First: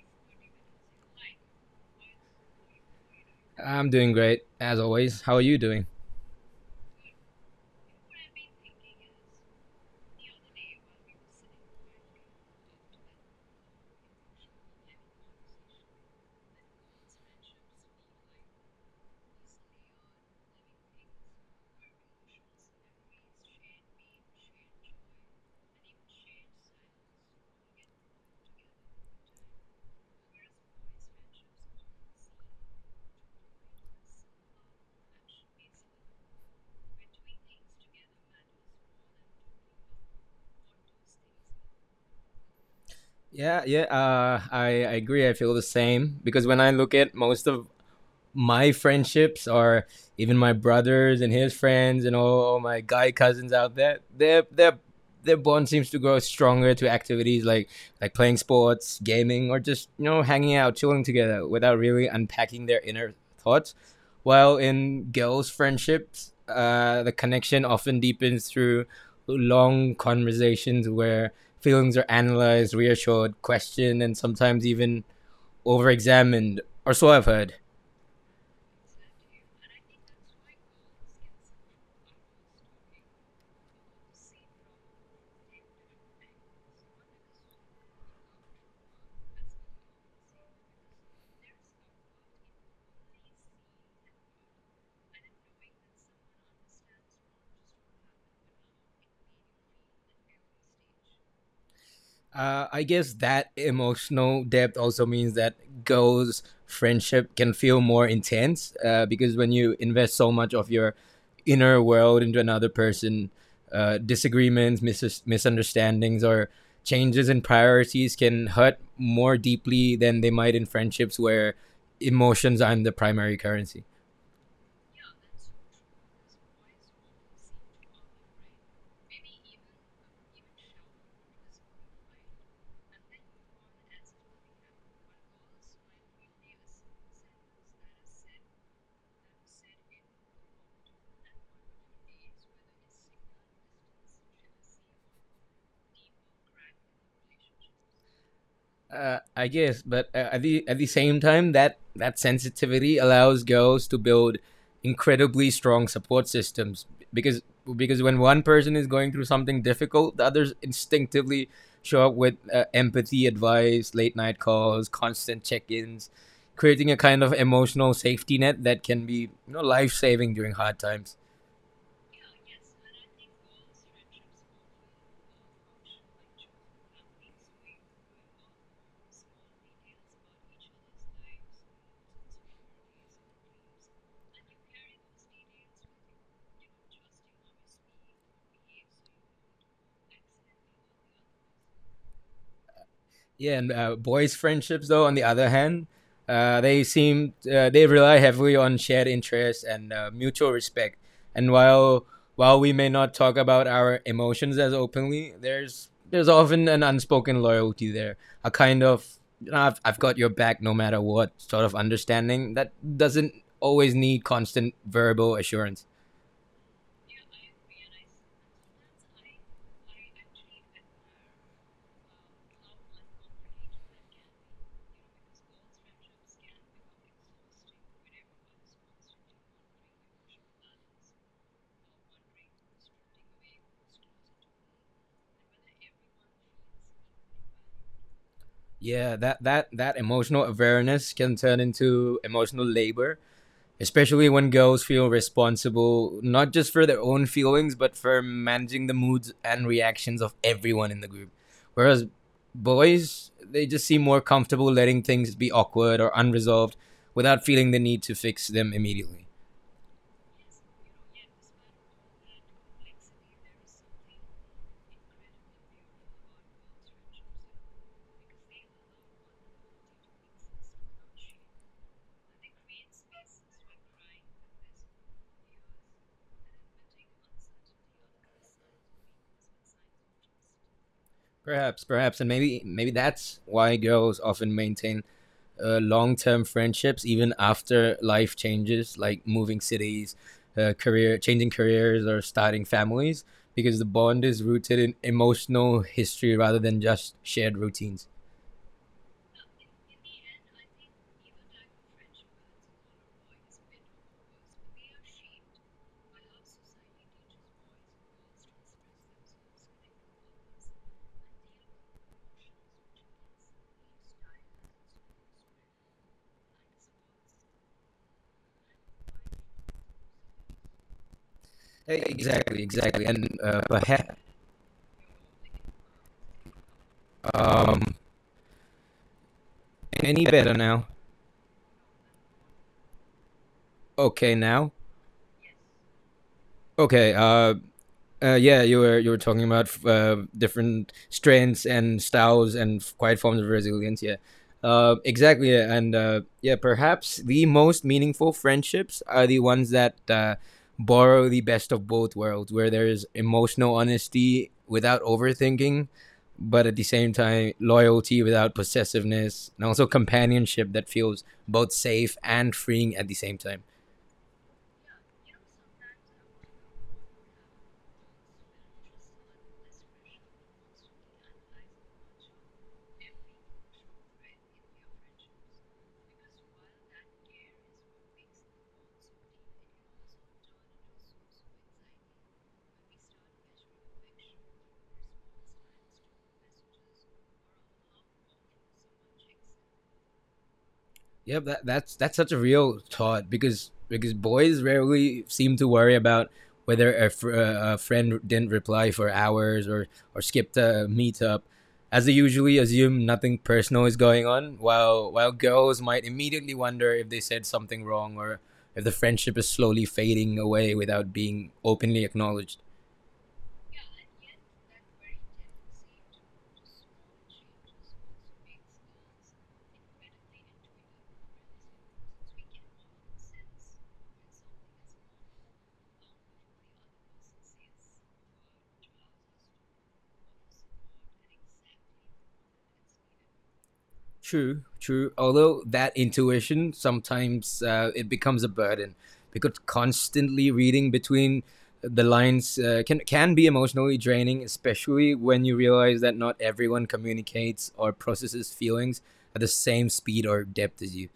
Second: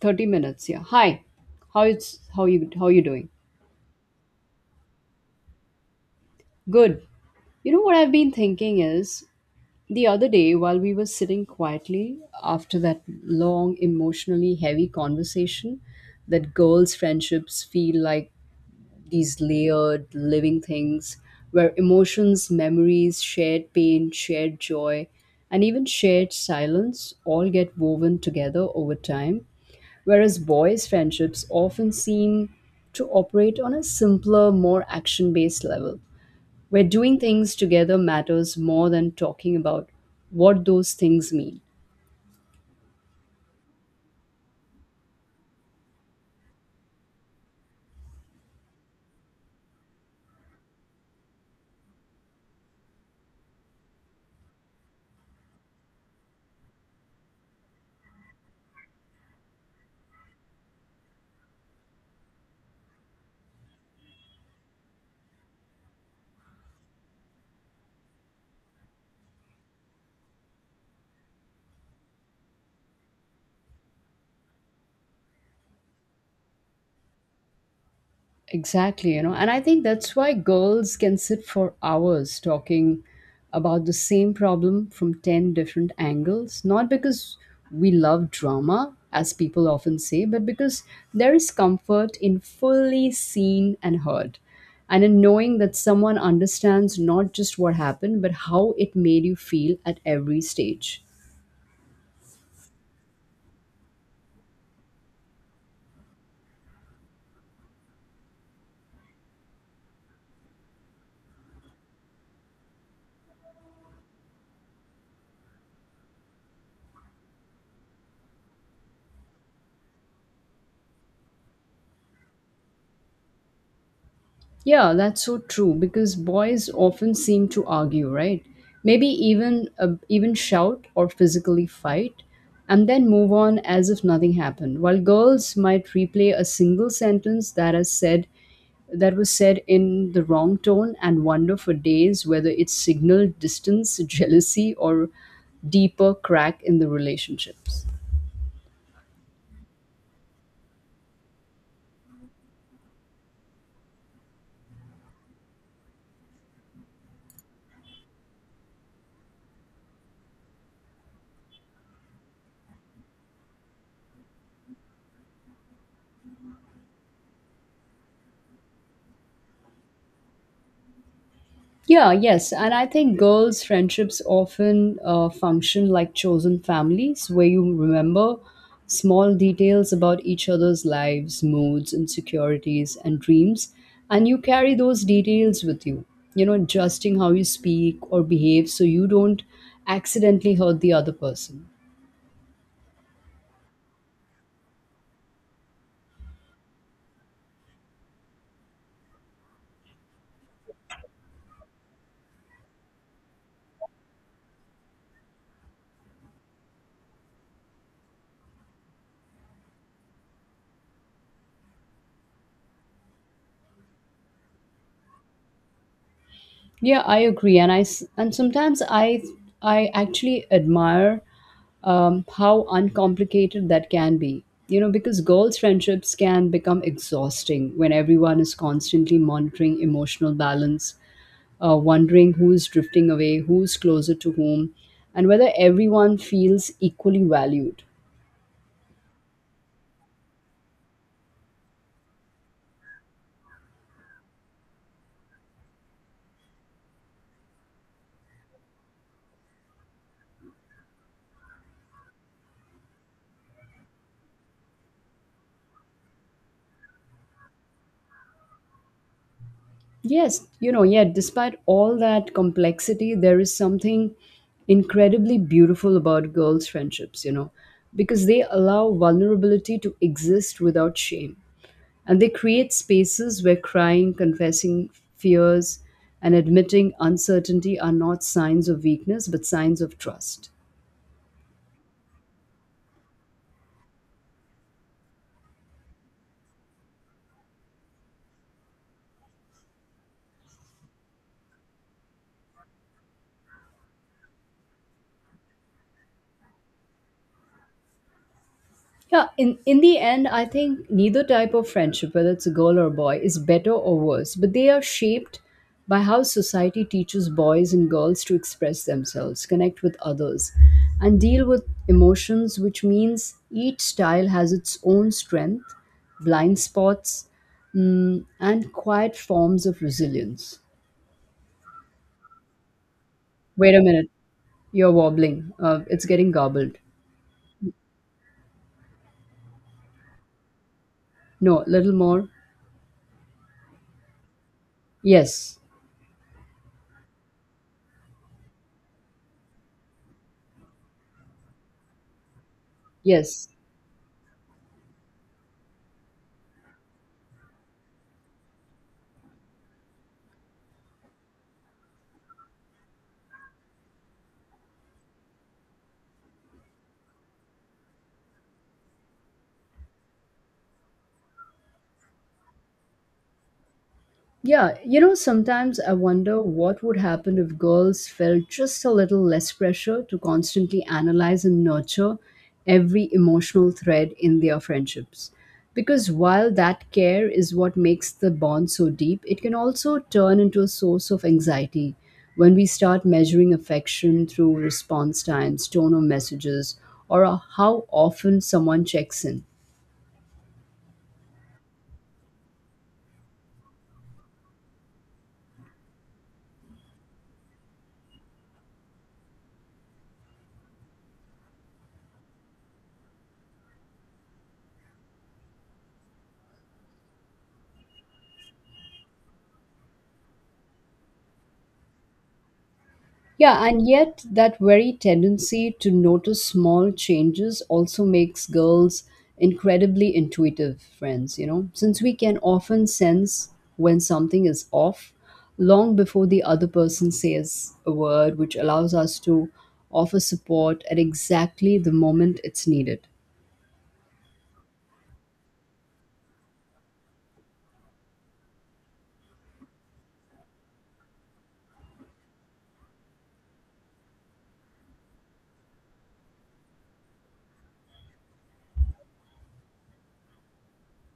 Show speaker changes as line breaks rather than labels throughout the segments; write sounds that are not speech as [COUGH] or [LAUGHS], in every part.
30 minutes, yeah. Hi. How you doing?
I'm doing great as always. How are you doing?
Good. You know, what I've been thinking is, the other day while we were sitting quietly after that long emotionally heavy conversation, that girls' friendships feel like these layered living things, where emotions, memories, shared pain, shared joy, and even shared silence all get woven together over time. Whereas boys' friendships often seem to operate on a simpler, more action based level, where doing things together matters more than talking about what those things mean.
Yeah, yeah. I agree. I feel the same because when I look at most of my friendships or even my brothers and his friends and all my guy cousins out there, their bond seems to grow stronger to activities like playing sports, gaming, or just hanging out, chilling together without really unpacking their inner thoughts. While in girls' friendships, the connection often deepens through long conversations where feelings are analyzed, reassured, questioned, and sometimes even over examined, or so I've heard.
Exactly, you know, and I think that's why girls can sit for hours talking about the same problem from 10 different angles, not because we love drama, as people often say, but because there is comfort in fully seen and heard, and in knowing that someone understands not just what happened, but how it made you feel at every stage.
I guess that emotional depth also means that girls' friendship can feel more intense because when you invest so much of your inner world into another person, disagreements, misunderstandings, or changes in priorities can hurt more deeply than they might in friendships where emotions aren't the primary currency.
Yeah, that's so true because boys often seem to argue, right? Maybe even even shout or physically fight and then move on as if nothing happened. While girls might replay a single sentence that has said that was said in the wrong tone and wonder for days whether it signaled distance, [LAUGHS] jealousy or deeper crack in the relationships.
I guess, but at the same time, that sensitivity allows girls to build incredibly strong support systems because because when one person is going through something difficult, the others instinctively show up with empathy, advice, late night calls, constant check ins, creating a kind of emotional safety net that can be life saving during hard times.
Yeah, yes. And I think girls' friendships often function like chosen families where you remember small details about each other's lives, moods, insecurities, and dreams. And you carry those details with you, you know, adjusting how you speak or behave so you don't accidentally hurt the other person.
Yeah, and boys' friendships, though, on the other hand, they seem they rely heavily on shared interests and mutual respect. And while we may not talk about our emotions as openly, there's often an unspoken loyalty there, a kind of you know, I've got your back no matter what sort of understanding that doesn't always need constant verbal assurance.
Yeah, I agree. And sometimes I actually admire how uncomplicated that can be. You know, because girls' friendships can become exhausting when everyone is constantly monitoring emotional balance, wondering who's drifting away, who's closer to whom, and whether everyone feels equally valued.
Yeah, that emotional awareness can turn into emotional labor, especially when girls feel responsible not just for their own feelings but for managing the moods and reactions of everyone in the group, whereas boys, they just seem more comfortable letting things be awkward or unresolved without feeling the need to fix them immediately.
Yes, you know, yeah, despite all that complexity, there is something incredibly beautiful about girls' friendships, you know, because they allow vulnerability to exist without shame. And they create spaces where crying, confessing fears, and admitting uncertainty are not signs of weakness, but signs of trust.
Perhaps and maybe that's why girls often maintain long-term friendships even after life changes like moving cities, career changing careers or starting families, because the bond is rooted in emotional history rather than just shared routines.
Yeah, in the end, I think neither type of friendship, whether it's a girl or a boy, is better or worse, but they are shaped by how society teaches boys and girls to express themselves, connect with others, and deal with emotions, which means each style has its own strength, blind spots, and quiet forms of resilience.
Exactly. and
Wait a minute,
perhaps
you're wobbling. It's getting garbled.
um any better now?
No, a little more.
Okay now.
Yes,
Okay. Yeah, you were talking about different strengths and styles and quiet forms
yes.
of resilience. Yeah, exactly. Yeah. And perhaps the most meaningful friendships are the ones that borrow the best of both worlds, where there is emotional honesty without overthinking, but at the same time loyalty without possessiveness, and also companionship that feels both safe and freeing at the same time.
Yeah, you know, sometimes I wonder what would happen if girls felt just a little less pressure to constantly analyze and nurture every emotional thread in their friendships. Because while that care is what makes the bond so deep, it can also turn into a source of anxiety when we start measuring affection through response times, tone of messages, or how often someone checks in.
Yep, that's such a real thought because boys rarely seem to worry about whether a friend didn't reply for hours or skipped a meetup, as they usually assume nothing personal is going on. While girls might immediately wonder if they said something wrong or if the friendship is slowly fading away without being openly acknowledged.
Yeah, and yet that very tendency to notice small changes also makes girls incredibly intuitive friends, you know, since we can often sense when something is off long before the other person says a word, which allows us to offer support at exactly the moment it's needed.
True. Although that intuition sometimes it becomes a burden because constantly reading between the lines can be emotionally draining, especially when you realize that not everyone communicates or processes feelings at the same speed or depth as you.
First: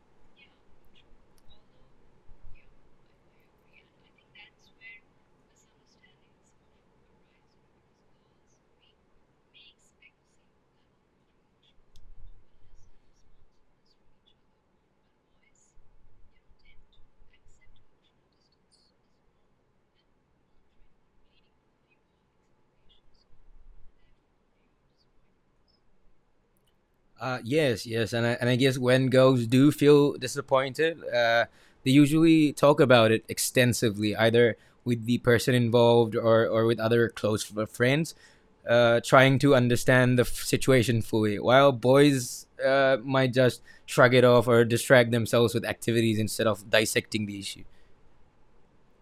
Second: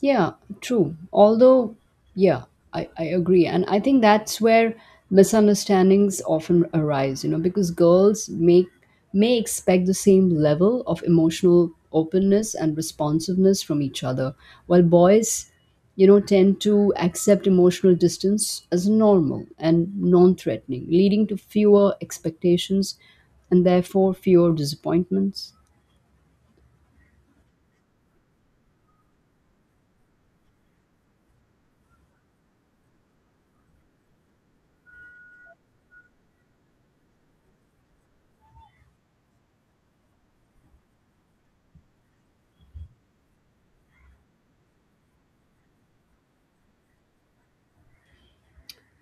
Yeah, true. Although, yeah, I agree. And I think that's where misunderstandings often arise, you know, because girls make may expect the same level of emotional openness and responsiveness from each other, while boys, you know, tend to accept emotional distance as normal and non-threatening, leading to fewer expectations and therefore fewer disappointments.
Yes, and I guess when girls do feel disappointed, they usually talk about it extensively, either with the person involved or with other close friends, trying to understand the situation fully. While boys might just shrug it off or distract themselves with activities instead of dissecting the issue.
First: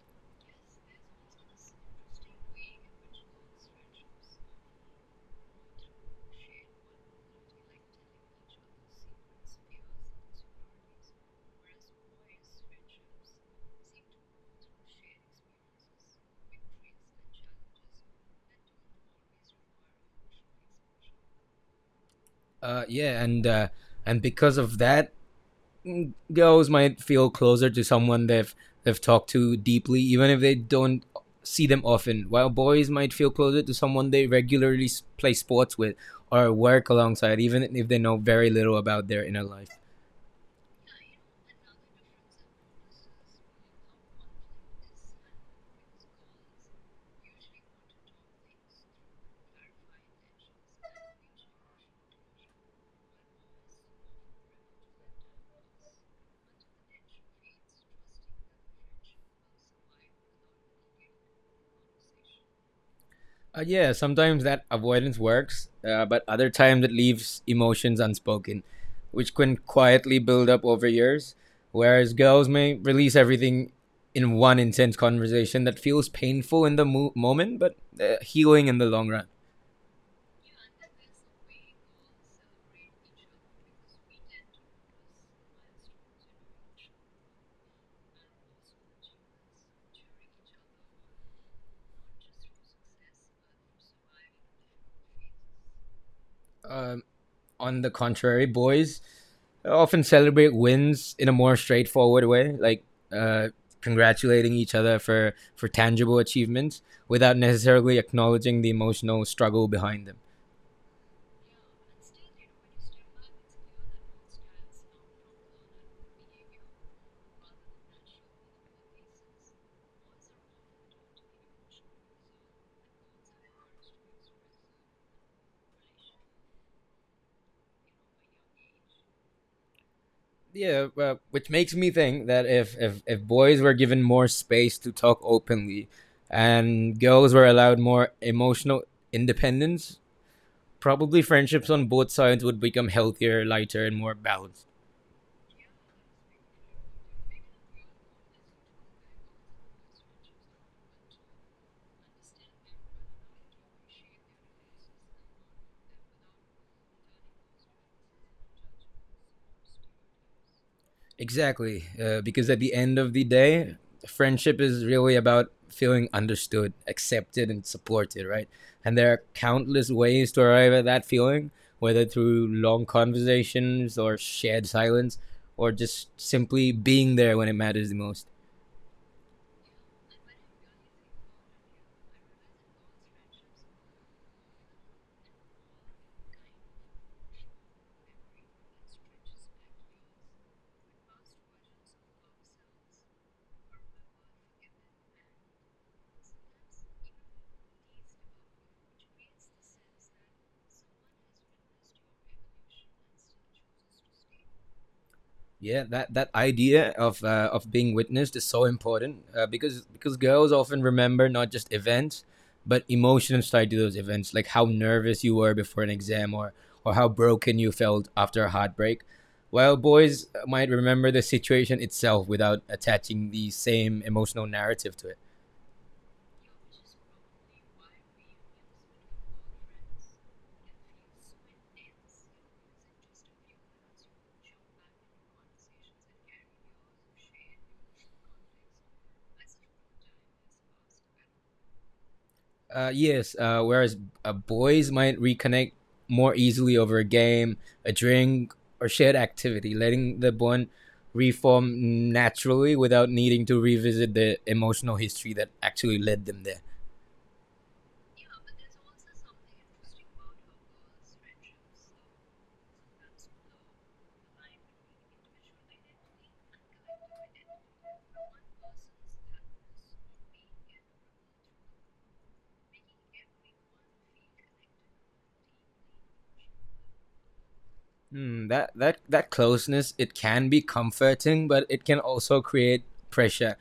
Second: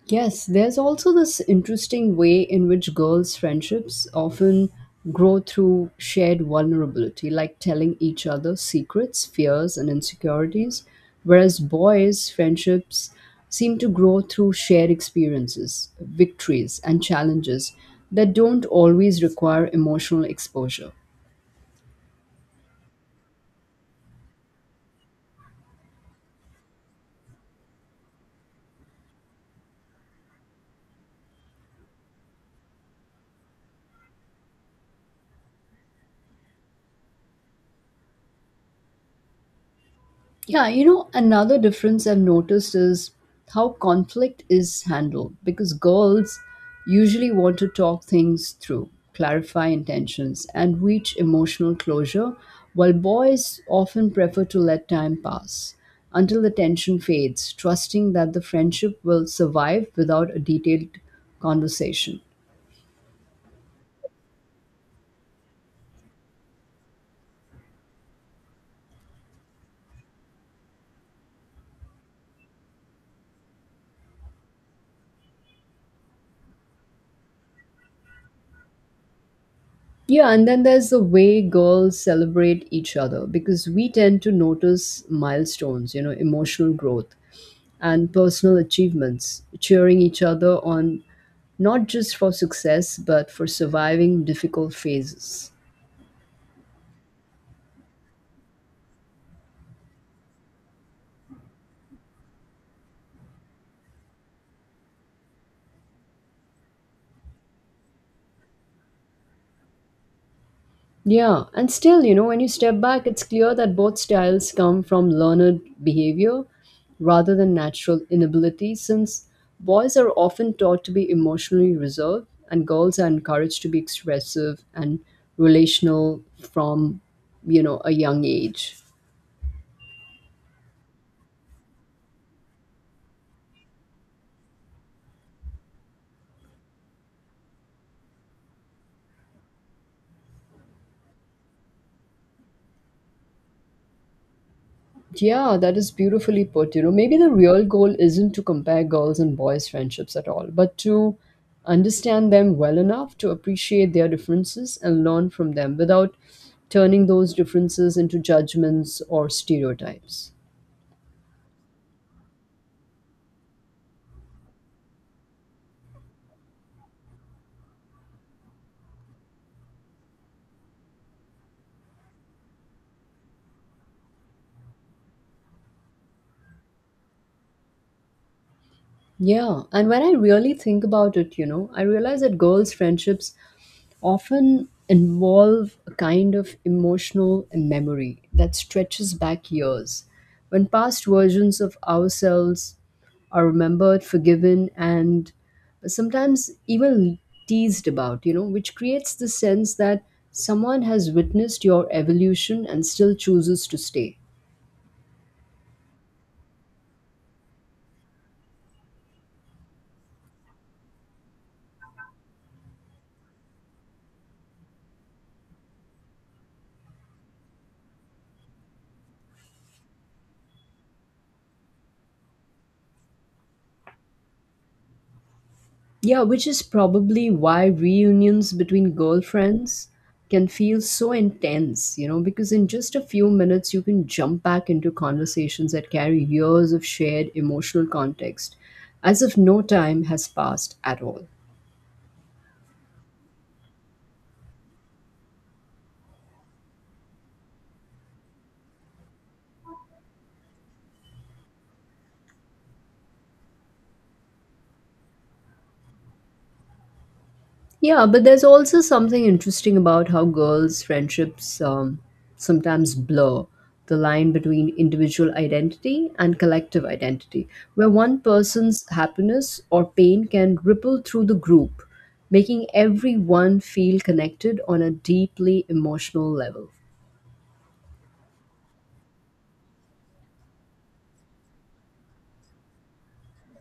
Yes, there's also this interesting way in which girls' friendships often grow through shared vulnerability, like telling each other secrets, fears, and insecurities, whereas boys' friendships seem to grow through shared experiences, victories, and challenges that don't always require emotional exposure.
Uh, yeah, and uh, and because of that, girls might feel closer to someone they've talked to deeply, even if they don't see them often. While boys might feel closer to someone they regularly play sports with or work alongside, even if they know very little about their inner life.
Yeah, you know, another difference I've noticed is how conflict is handled because girls usually want to talk things through, clarify intentions, and reach emotional closure, while boys often prefer to let time pass until the tension fades, trusting that the friendship will survive without a detailed conversation.
Yeah, sometimes that avoidance works, but other times it leaves emotions unspoken, which can quietly build up over years. Whereas girls may release everything in one intense conversation that feels painful in the moment, but healing in the long run.
Yeah, and then there's the way girls celebrate each other because we tend to notice milestones, you know, emotional growth and personal achievements, cheering each other on not just for success but for surviving difficult phases.
Um, on the contrary, boys often celebrate wins in a more straightforward way, like uh, congratulating each other for tangible achievements without necessarily acknowledging the emotional struggle behind them.
Yeah, and still, you know, when you step back, it's clear that both styles come from learned behavior rather than natural inability, since boys are often taught to be emotionally reserved and girls are encouraged to be expressive and relational from, you know, a young age.
Yeah, which makes me think that if boys were given more space to talk openly and girls were allowed more emotional independence, probably friendships on both sides would become healthier, lighter, and more balanced.
Yeah, that is beautifully put. You know, maybe the real goal isn't to compare girls and boys' friendships at all, but to understand them well enough to appreciate their differences and learn from them without turning those differences into judgments or stereotypes.
Exactly, because at the end of the day, friendship is really about feeling understood, accepted, and supported, right? And there are countless ways to arrive at that feeling, whether through long conversations or shared silence, or just simply being there when it matters the most.
Yeah, and when I really think about it, you know, I realize that girls' friendships often involve a kind of emotional memory that stretches back years when past versions of ourselves are remembered, forgiven, and sometimes even teased about, you know, which creates the sense that someone has witnessed your evolution and still chooses to stay.
Yeah, that idea of being witnessed is so important because girls often remember not just events but emotions tied to those events, like how nervous you were before an exam or how broken you felt after a heartbreak. While boys might remember the situation itself without attaching the same emotional narrative to it.
Yeah, which is probably why reunions between girlfriends can feel so intense, you know, because in just a few minutes you can jump back into conversations that carry years of shared emotional context as if no time has passed at all.
Yes. Whereas boys might reconnect more easily over a game, a drink, or shared activity, letting the bond reform naturally without needing to revisit the emotional history that actually led them there.
Yeah, but there's also something interesting about how girls' friendships sometimes blur the line between individual identity and collective identity, where one person's happiness or pain can ripple through the group, making everyone feel connected on a deeply emotional level.
Mm, that closeness, it can be comforting, but it can also create pressure,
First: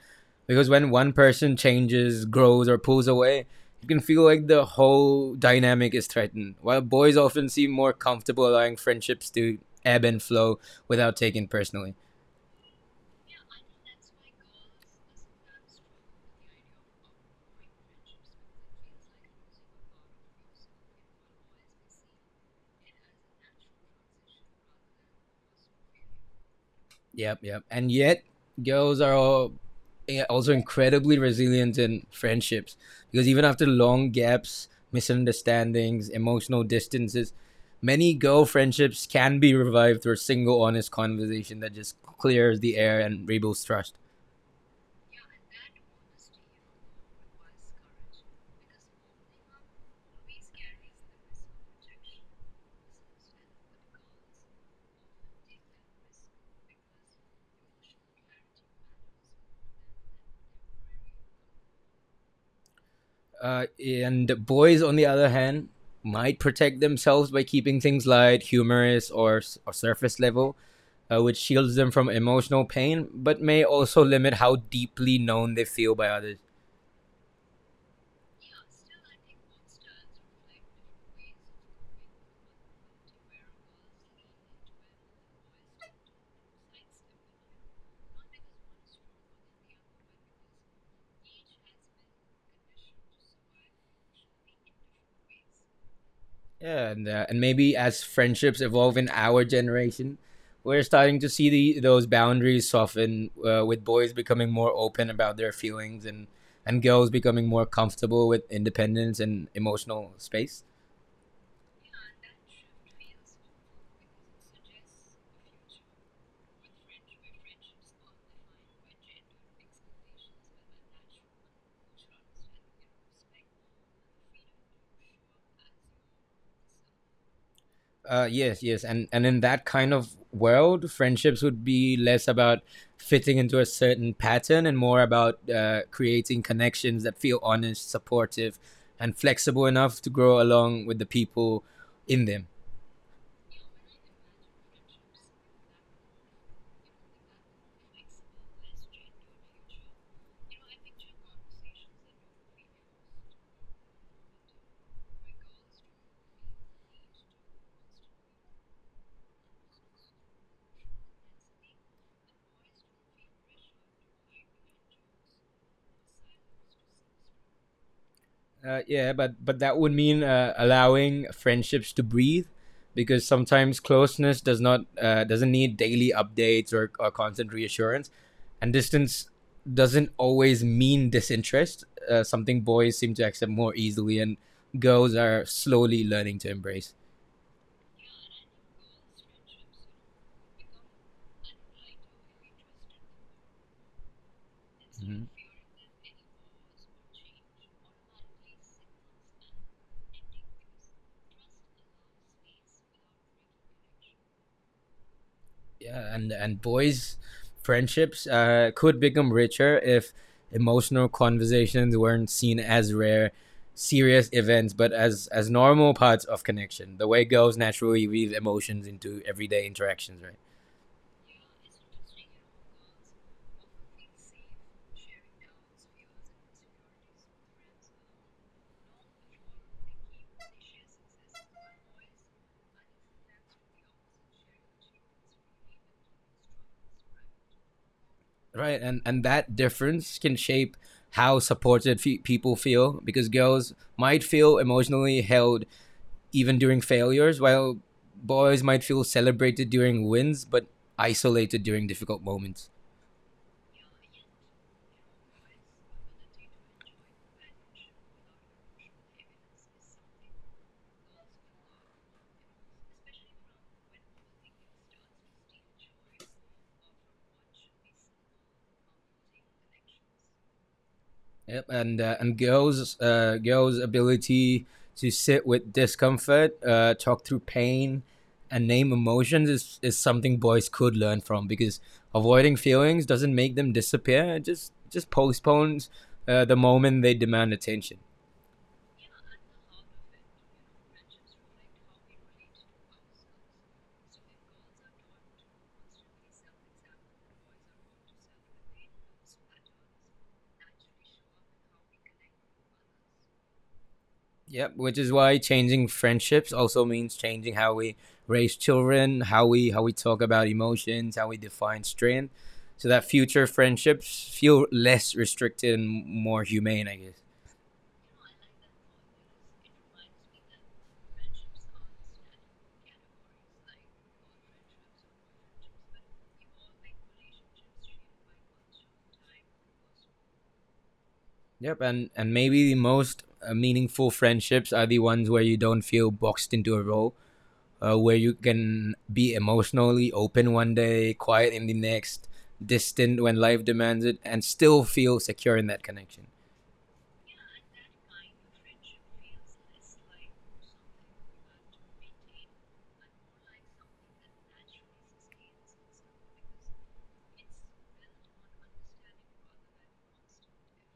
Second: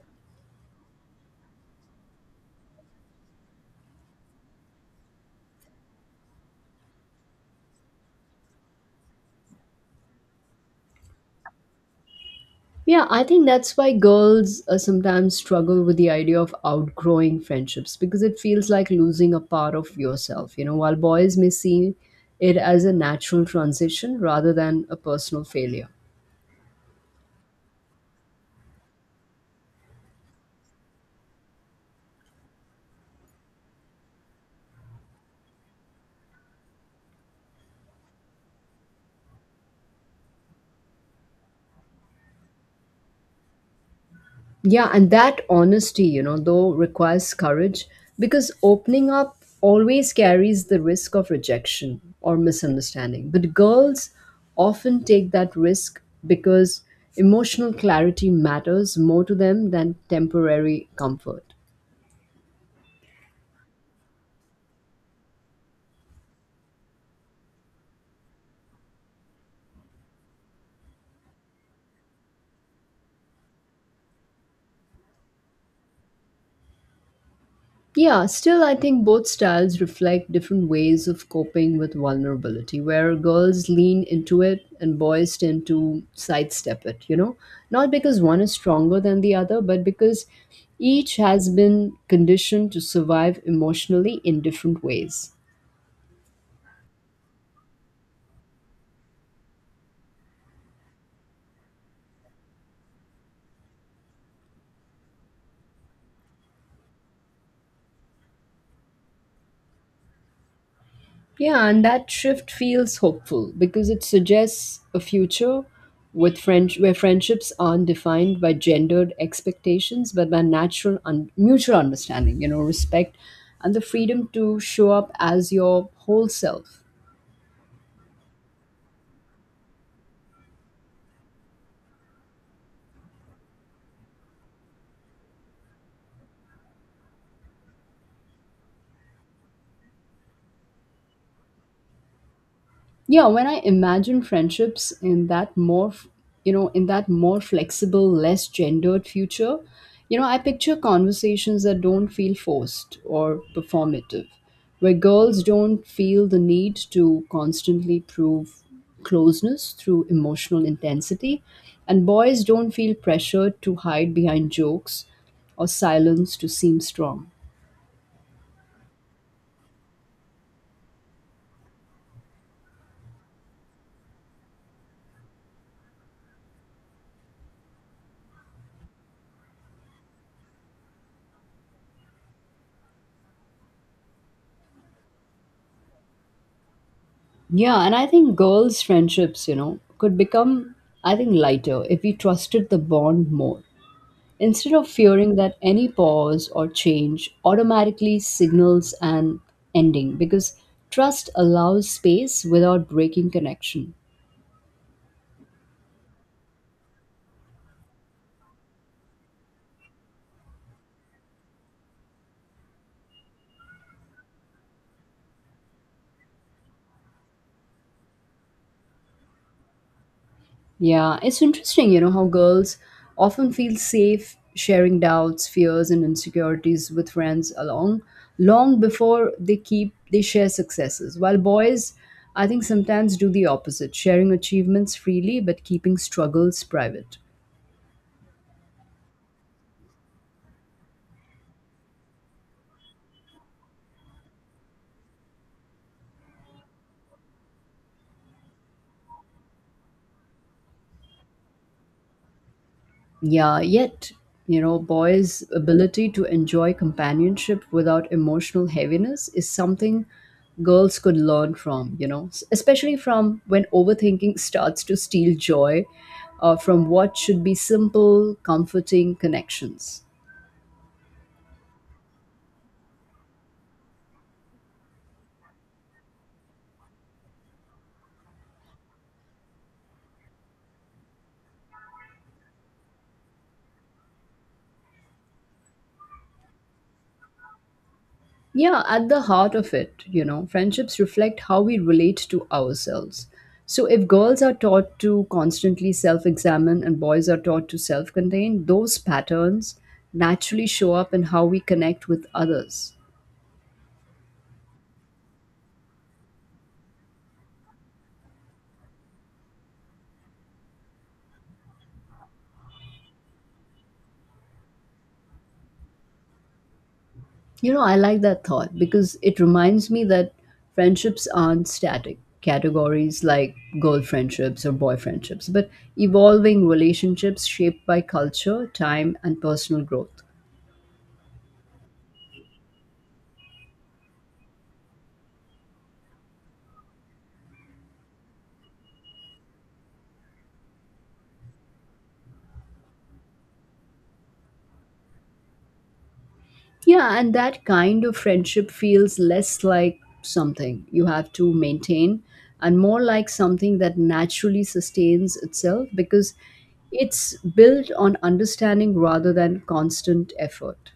because when one person changes, grows, or pulls away, you can feel like the whole dynamic is threatened. While boys often seem more comfortable allowing friendships to ebb and flow without taking personally.
Yeah, I think that's why girls sometimes struggle with the idea of outgrowing friendships because it feels like losing a part of yourself, you know, while boys may see it as a natural transition rather than a personal failure.
Yep. And yet, girls are all, yeah, also incredibly resilient in friendships because even after long gaps, misunderstandings, emotional distances, many girl friendships can be revived through a single honest conversation that just clears the air and rebuilds trust.
Yeah, and that honesty, you know, though requires courage because opening up always carries the risk of rejection or misunderstanding. But girls often take that risk because emotional clarity matters more to them than temporary comfort.
And boys, on the other hand, might protect themselves by keeping things light, humorous, or surface level, which shields them from emotional pain, but may also limit how deeply known they feel by others.
Yeah, still, I think both styles reflect different ways of coping with vulnerability, where girls lean into it and boys tend to sidestep it, you know? Not because one is stronger than the other, but because each has been conditioned to survive emotionally in different ways.
Yeah, and maybe as friendships evolve in our generation, we're starting to see the those boundaries soften, with boys becoming more open about their feelings and girls becoming more comfortable with independence and emotional space.
Yeah, and that shift feels hopeful because it suggests a future with friend where friendships aren't defined by gendered expectations but by natural mutual understanding, you know, respect and the freedom to show up as your whole self.
Yes, and in that kind of world, friendships would be less about fitting into a certain pattern and more about creating connections that feel honest, supportive, and flexible enough to grow along with the people in them.
Yeah, when I imagine friendships in that more you know, in that more flexible less gendered future, you know, I picture conversations that don't feel forced or performative, where girls don't feel the need to constantly prove closeness through emotional intensity, and boys don't feel pressured to hide behind jokes or silence to seem strong.
Yeah, but that would mean allowing friendships to breathe, because sometimes closeness does not doesn't need daily updates or constant reassurance, and distance doesn't always mean disinterest. Something boys seem to accept more easily, and girls are slowly learning to embrace.
Yeah, and I think girls' friendships, you know, could become, I think, lighter if we trusted the bond more. Instead of
Mhm.
fearing that any pause or change automatically signals an ending, because trust allows space without breaking connection.
Yeah, and boys, friendships could become richer if emotional conversations weren't seen as rare serious events but as normal parts of connection, the way girls naturally weave emotions into everyday interactions, right?
Yeah, it's interesting, you know, how girls often feel safe sharing doubts, fears, and insecurities with friends along long before they share successes. While boys, I think sometimes do the opposite, sharing achievements freely but keeping struggles private.
Right, and that difference can shape how supported people feel, because girls might feel emotionally held even during failures, while boys might feel celebrated during wins but isolated during difficult moments.
Yeah, yet, you know, boys' ability to enjoy companionship without emotional heaviness is something girls could learn from, you know, especially from when overthinking starts to steal joy from what should be simple, comforting connections.
Yep, and girls, girls' ability to sit with discomfort, talk through pain, and name emotions is something boys could learn from, because avoiding feelings doesn't make them disappear. It just postpones the moment they demand attention.
Yeah, at the heart of it, you know, friendships reflect how we relate to ourselves. So if girls are taught to constantly self examine and boys are taught to self contain, those patterns naturally show up in how we connect with others.
Yep, which is why changing friendships also means changing how we raise children, how we talk about emotions, how we define strength, so that future friendships feel less restricted and more humane, I guess.
You know, I like that thought because it reminds me that friendships aren't static categories like girl friendships or boy friendships, but evolving relationships shaped by culture, time, and personal growth.
Yep, and maybe the most meaningful friendships are the ones where you don't feel boxed into a role, where you can be emotionally open one day, quiet in the next, distant when life demands it, and still feel secure in that connection.
Yeah, and that kind of friendship feels less like something you have to maintain and more like something that naturally sustains itself because it's built on understanding rather than constant effort.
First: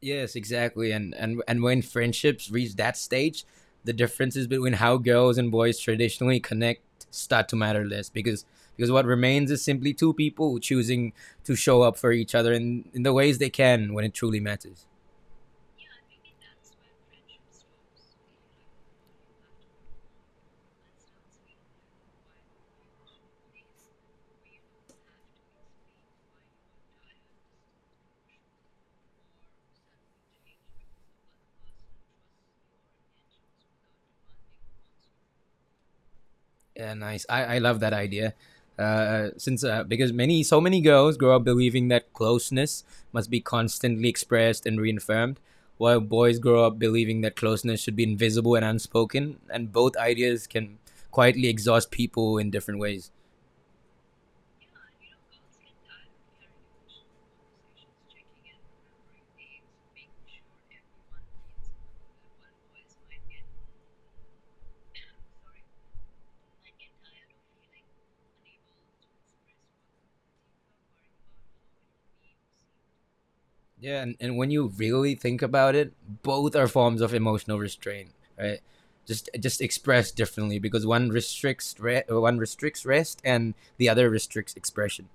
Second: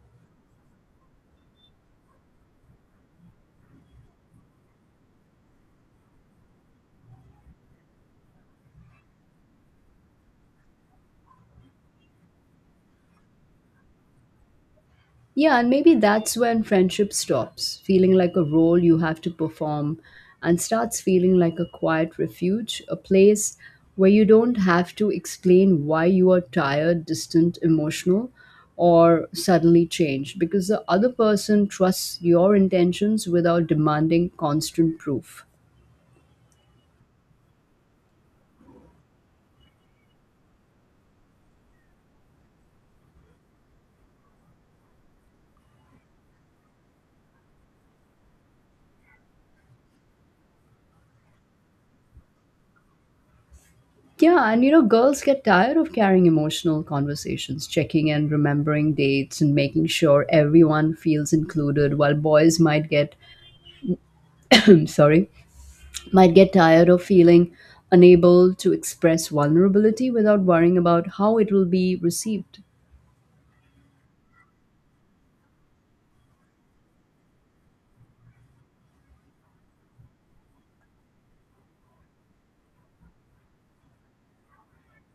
Yes, exactly. And when friendships reach that stage, the differences between how girls and boys traditionally connect start to matter less because what remains is simply two people choosing to show up for each other in the ways they can when it truly matters.
Yeah, and maybe that's when friendship stops feeling like a role you have to perform and starts feeling like a quiet refuge, a place where you don't have to explain why you are tired, distant, emotional, or suddenly changed because the other person trusts your intentions without demanding constant proof.
Yeah, nice. I love that idea. Since because many so many girls grow up believing that closeness must be constantly expressed and reaffirmed, while boys grow up believing that closeness should be invisible and unspoken, and both ideas can quietly exhaust people in different ways.
Yeah, and you know, girls get tired of carrying emotional conversations, checking in, remembering dates, and making sure everyone feels included, while boys might get [CLEARS THROAT] sorry, might get tired of feeling unable to express vulnerability without worrying about how it will be received.
Yeah, and when you really think about it, both are forms of emotional restraint, right? Just expressed differently, because one restricts rest and the other restricts expression.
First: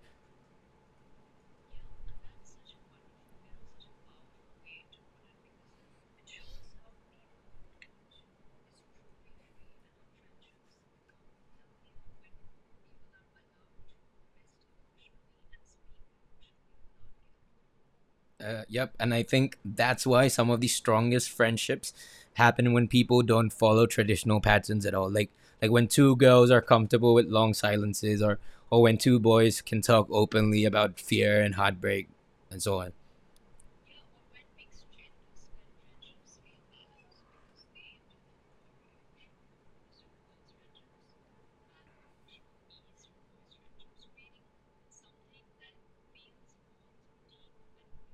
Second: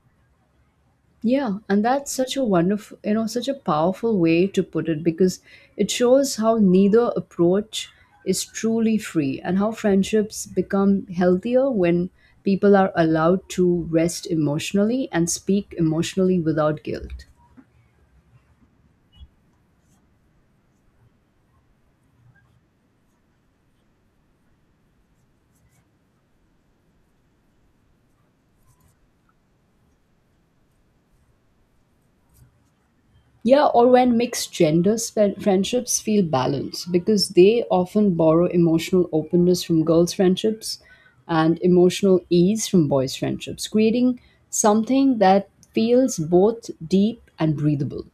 Yeah, and that's such a wonderful, such a powerful way to put it because it shows how neither approach is truly free and how friendships become healthier when people are allowed to rest emotionally and speak emotionally without guilt.
Yep, and I think that's why some of the strongest friendships happen when people don't follow traditional patterns at all. Like when two girls are comfortable with long silences, or when two boys can talk openly about fear and heartbreak, and so on.
Yeah, or when mixed genders friendships feel balanced because they often borrow emotional openness from girls' friendships and emotional ease from boys' friendships, creating something that feels both deep and breathable.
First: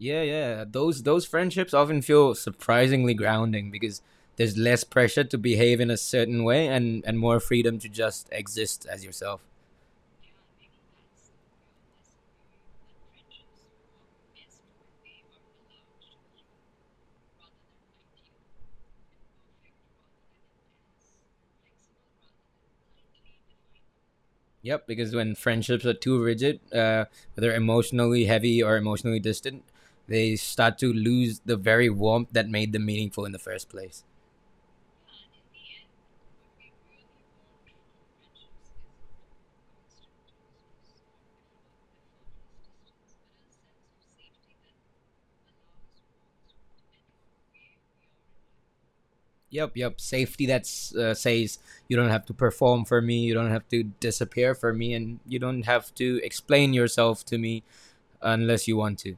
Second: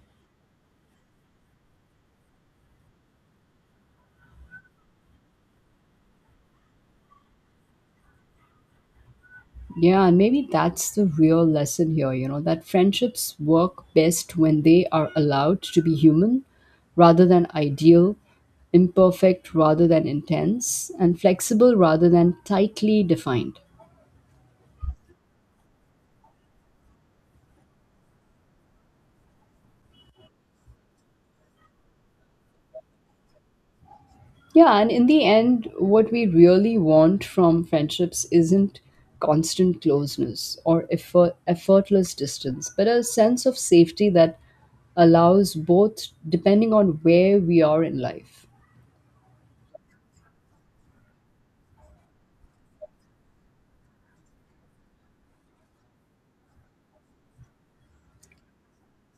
Yeah, yeah, those friendships often feel surprisingly grounding because there's less pressure to behave in a certain way and more freedom to just exist as yourself.
Yeah, and maybe that's the real lesson here, that friendships work best when they are allowed to be human rather than ideal, imperfect rather than intense, and flexible rather than tightly defined.
Yep, because when friendships are too rigid, whether emotionally heavy or emotionally distant, they start to lose the very warmth that made them meaningful in the first place.
Yeah, and in the end, what we really want from friendships isn't constant closeness or effortless distance, but a sense of safety that allows both depending on where we are in life.
Yep, yep. Safety that says you don't have to perform for me, you don't have to disappear for me, and you don't have to explain yourself to me unless you want to.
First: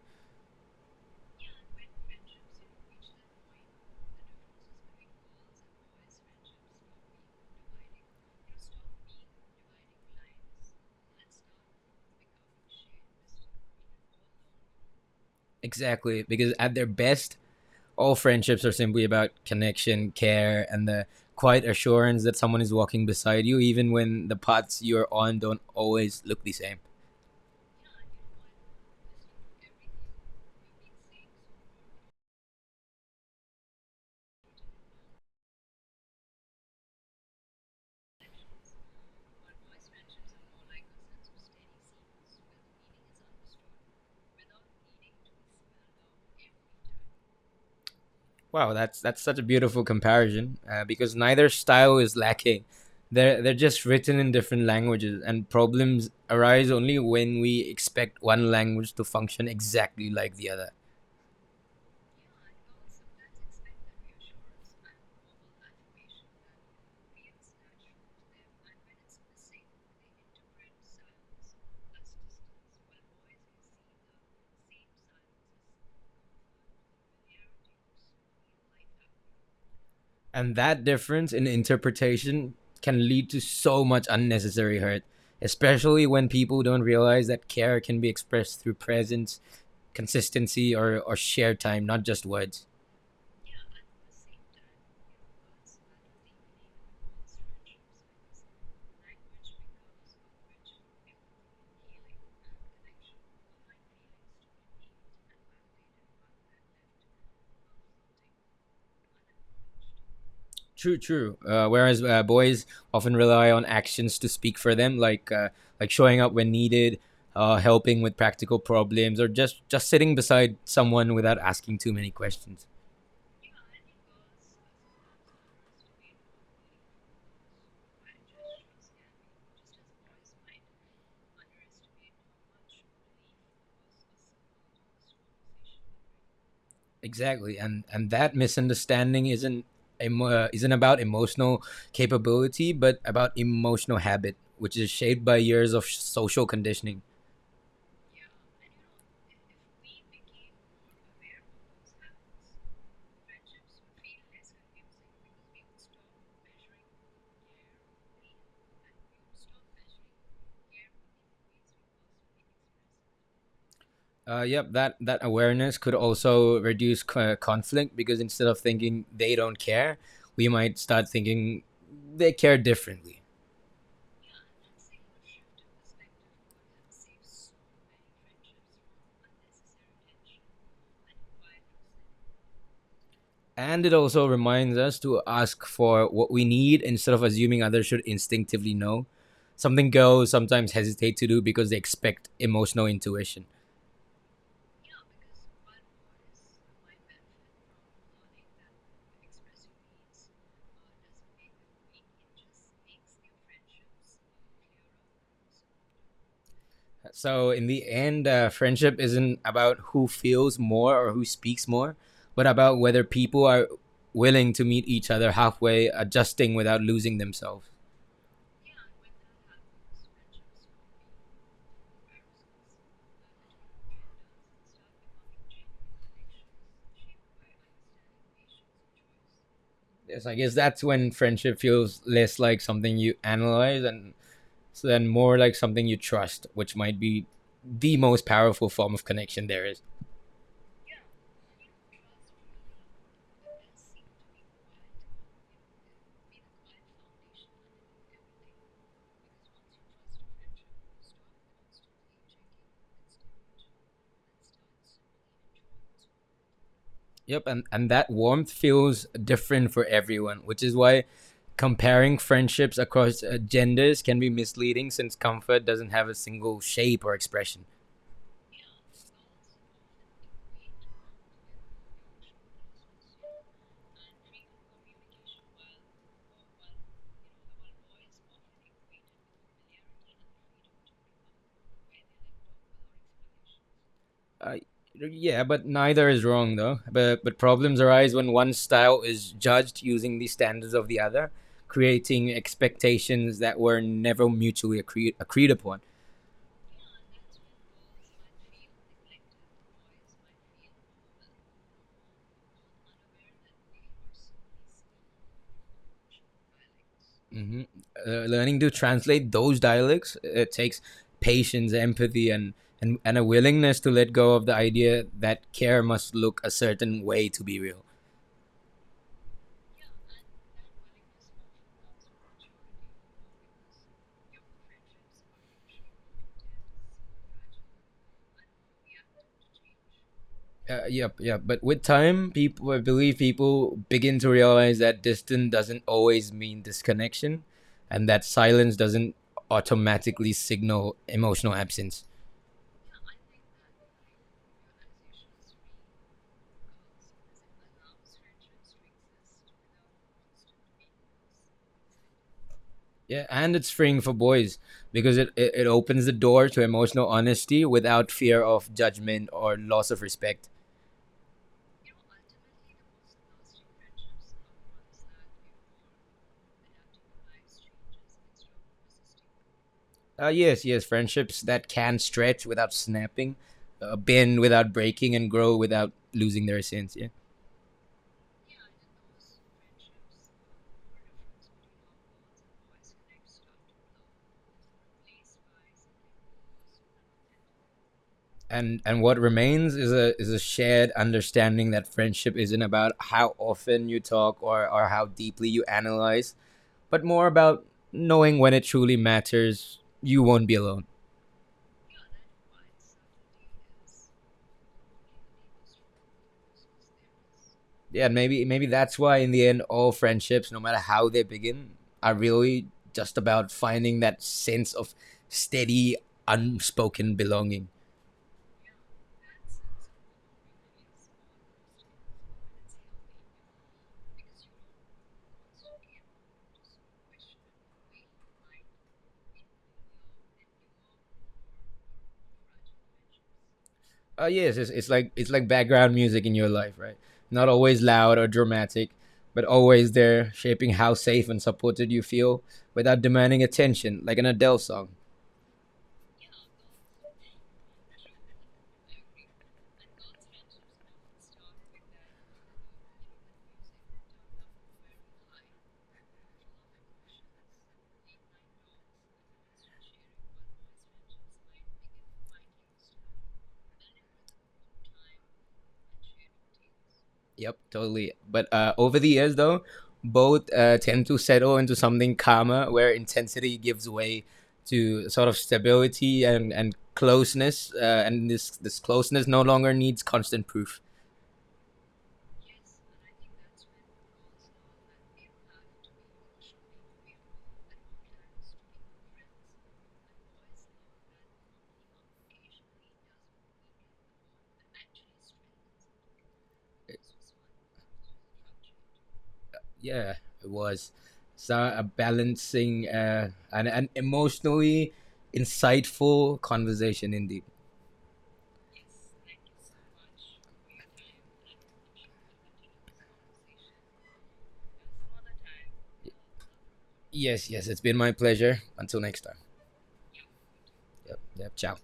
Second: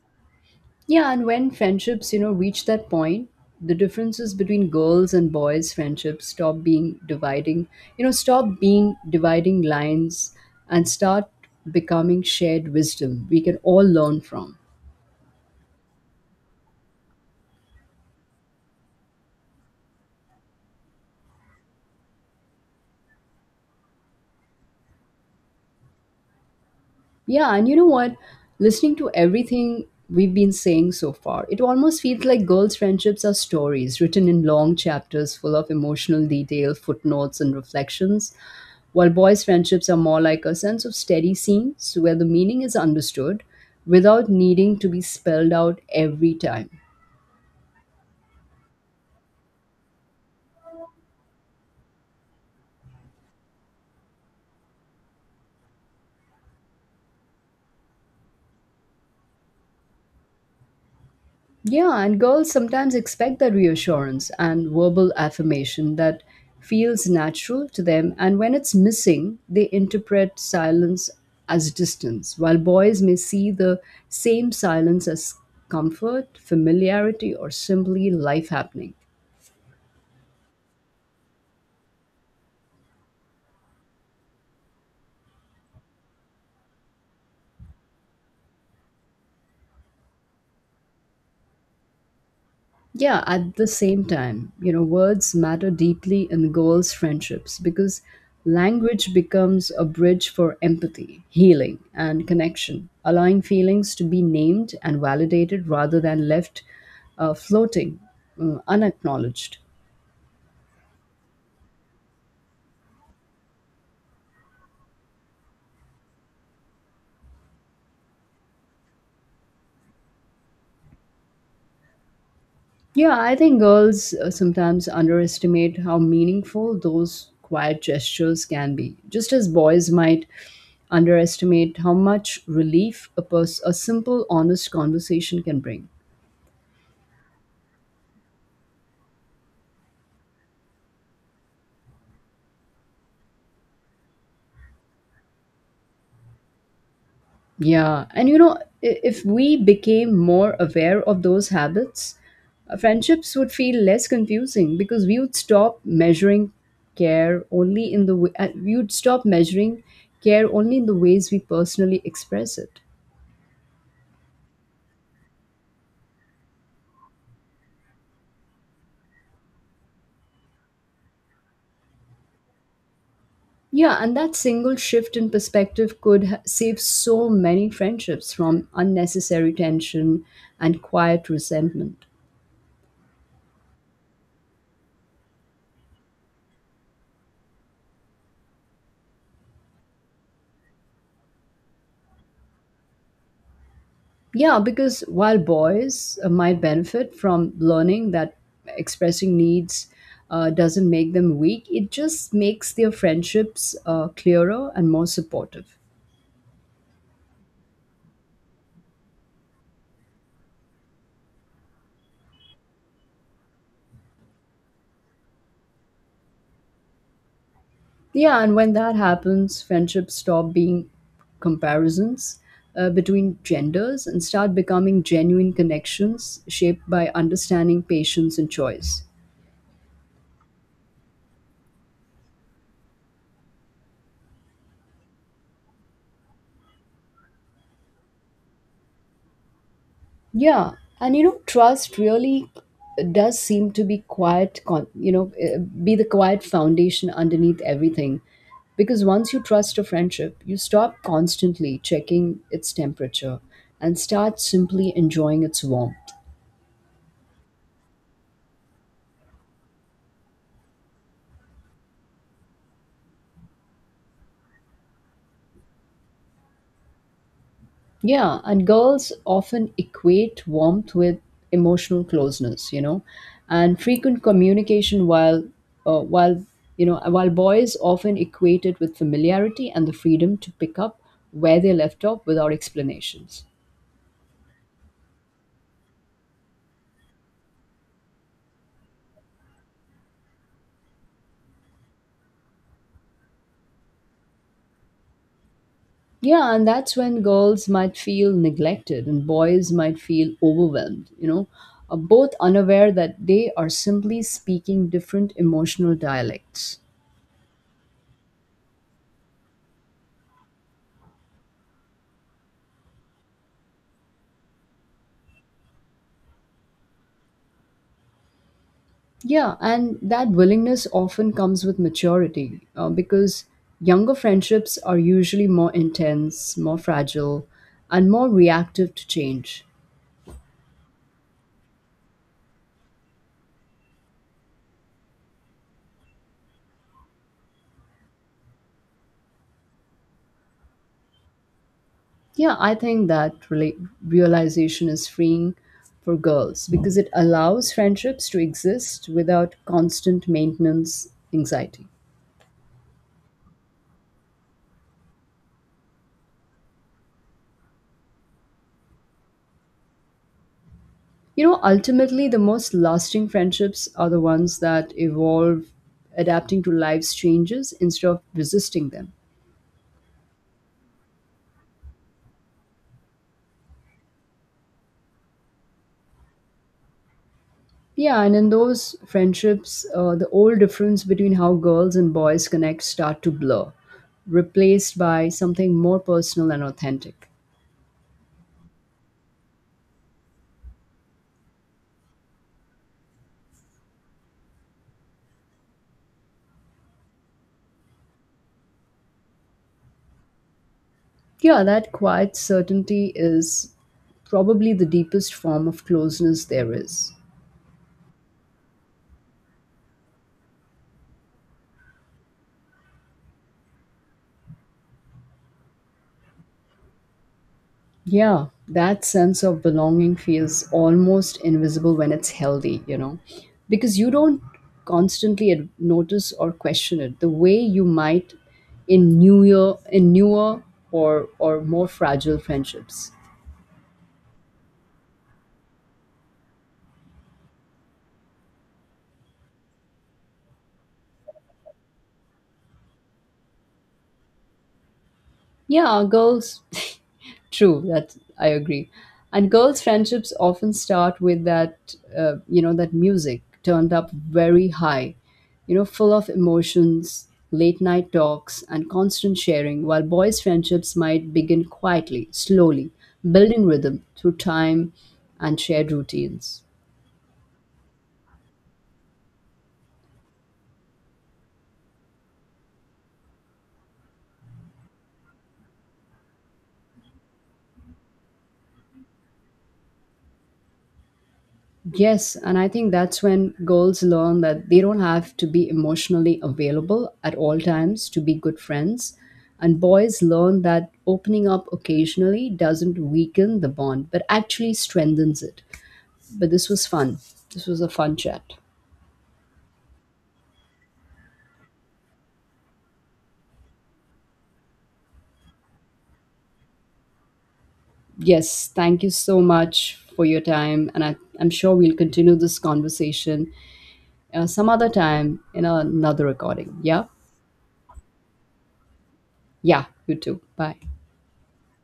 Yeah, and when friendships, reach that point, the differences between girls and boys friendships stop being dividing lines and start becoming shared wisdom we can all learn from.
Exactly, because at their best, all friendships are simply about connection, care, and the quiet assurance that someone is walking beside you, even when the paths you're on don't always look the same.
Yeah, and you know what? Listening to everything we've been saying so far, it almost feels like girls' friendships are stories written in long chapters full of emotional detail, footnotes, and reflections, while boys' friendships are more like a sense of steady scenes where the meaning is understood without needing to be spelled out every time.
Wow, that's such a beautiful comparison because neither style is lacking. They're just written in different languages, and problems arise only when we expect one language to function exactly like the other.
Yeah, and girls sometimes expect that reassurance and verbal affirmation that feels natural to them, and when it's missing, they interpret silence as distance, while boys may see the same silence as comfort, familiarity, or simply life happening.
And that difference in interpretation can lead to so much unnecessary hurt, especially when people don't realize that care can be expressed through presence, consistency, or shared time, not just words.
Yeah, at the same time, words matter deeply in girls' friendships because language becomes a bridge for empathy, healing, and connection, allowing feelings to be named and validated rather than left floating, unacknowledged.
True, true. Whereas boys often rely on actions to speak for them, like showing up when needed, helping with practical problems, or just sitting beside someone without asking too many questions.
Yeah, I think girls sometimes underestimate how meaningful those quiet gestures can be, just as boys might underestimate how much relief a simple, honest conversation can bring.
Exactly, and that misunderstanding isn't about emotional capability, but about emotional habit, which is shaped by years of social conditioning.
Yeah, and if we became more aware of those habits, friendships would feel less confusing because we would stop measuring care only in the way, we would stop measuring care only in the ways we personally express it.
Yep, that awareness could also reduce conflict because instead of thinking they don't care, we might start thinking they care differently.
Yeah, and that single shift in perspective could save so many friendships from unnecessary tension and quiet resentment.
And it also reminds us to ask for what we need instead of assuming others should instinctively know. Something girls sometimes hesitate to do because they expect emotional intuition.
Yeah, because while boys might benefit from learning that expressing needs doesn't make them weak, it just makes their friendships clearer and more supportive.
So in the end, friendship isn't about who feels more or who speaks more, but about whether people are willing to meet each other halfway, adjusting without losing themselves.
Yeah, and when that happens, friendships stop being comparisons between genders and start becoming genuine connections shaped by understanding, patience, and choice.
Yes, I guess that's when friendship feels less like something you analyze and so then more like something you trust, which might be the most powerful form of connection there is.
Yeah, and trust really does seem to be quiet, con- you know, be the quiet foundation underneath everything. Because once you trust a friendship, you stop constantly checking its temperature and start simply enjoying its warmth.
Yep, and that warmth feels different for everyone, which is why comparing friendships across genders can be misleading since comfort doesn't have a single shape or expression.
Yeah, and girls often equate warmth with emotional closeness, and frequent communication while you know while boys often equate it with familiarity and the freedom to pick up where they left off without explanations.
Uh, yeah, but neither is wrong though. But problems arise when one style is judged using the standards of the other, creating expectations that were never mutually agreed upon.
Yeah, and that's when girls might feel neglected and boys might feel overwhelmed, both unaware that they are simply speaking different emotional dialects.
Hmm. Learning to translate those dialects it takes patience, empathy, and a willingness to let go of the idea that care must look a certain way to be real.
Yeah, and that willingness often comes with maturity because younger friendships are usually more intense, more fragile, and more reactive to change.
Yep, yep. But with time, people I believe people begin to realize that distance doesn't always mean disconnection, and that silence doesn't automatically signal emotional absence.
Yeah, I think that realization is freeing for girls because it allows friendships to exist without constant maintenance anxiety.
Yeah, and it's freeing for boys because it opens the door to emotional honesty without fear of judgment or loss of respect.
You know, ultimately, the most lasting friendships are the ones that evolve adapting to life's changes instead of resisting them.
Yes, yes, friendships that can stretch without snapping, bend without breaking, and grow without losing their essence. Yeah,
Yeah, and in those friendships, the old difference between how girls and boys connect start to blur, replaced by something more personal and authentic.
and what remains is a shared understanding that friendship isn't about how often you talk or how deeply you analyze, but more about knowing when it truly matters. You won't be alone.
Yeah, that quiet certainty is probably the deepest form of closeness there is.
Yeah, and maybe maybe that's why in the end, all friendships, no matter how they begin, are really just about finding that sense of steady, unspoken belonging.
Yeah, that sense of belonging feels almost invisible when it's healthy, because you don't constantly notice or question it the way you might in newer or more fragile friendships.
Yeah, it's like background music in your life, right? Not always loud or dramatic, but always there, shaping how safe and supported you feel without demanding attention, like an Adele song.
Yeah, girls. [LAUGHS] True, that I agree. And girls' friendships often start with that music turned up very high, full of emotions, late night talks, and constant sharing, while boys' friendships might begin quietly, slowly, building rhythm through time and shared routines.
Yep, totally. But over the years, though, both tend to settle into something calmer, where intensity gives way to sort of stability and closeness, and this closeness no longer needs constant proof.
Yes, and I think that's when girls learn that they don't have to be emotionally available at all times to be good friends. And boys learn that opening up occasionally doesn't weaken the bond, but actually strengthens it. But this was fun. This was a fun chat.
Yeah, it was so a balancing and an emotionally insightful conversation indeed.
Yes, thank you so much for your time. And I'm sure we'll continue this conversation some other time in another recording. Yeah?
Yes, yes, it's been my pleasure. Until next time.
Yeah, you too. Bye.
Yep, yep, ciao.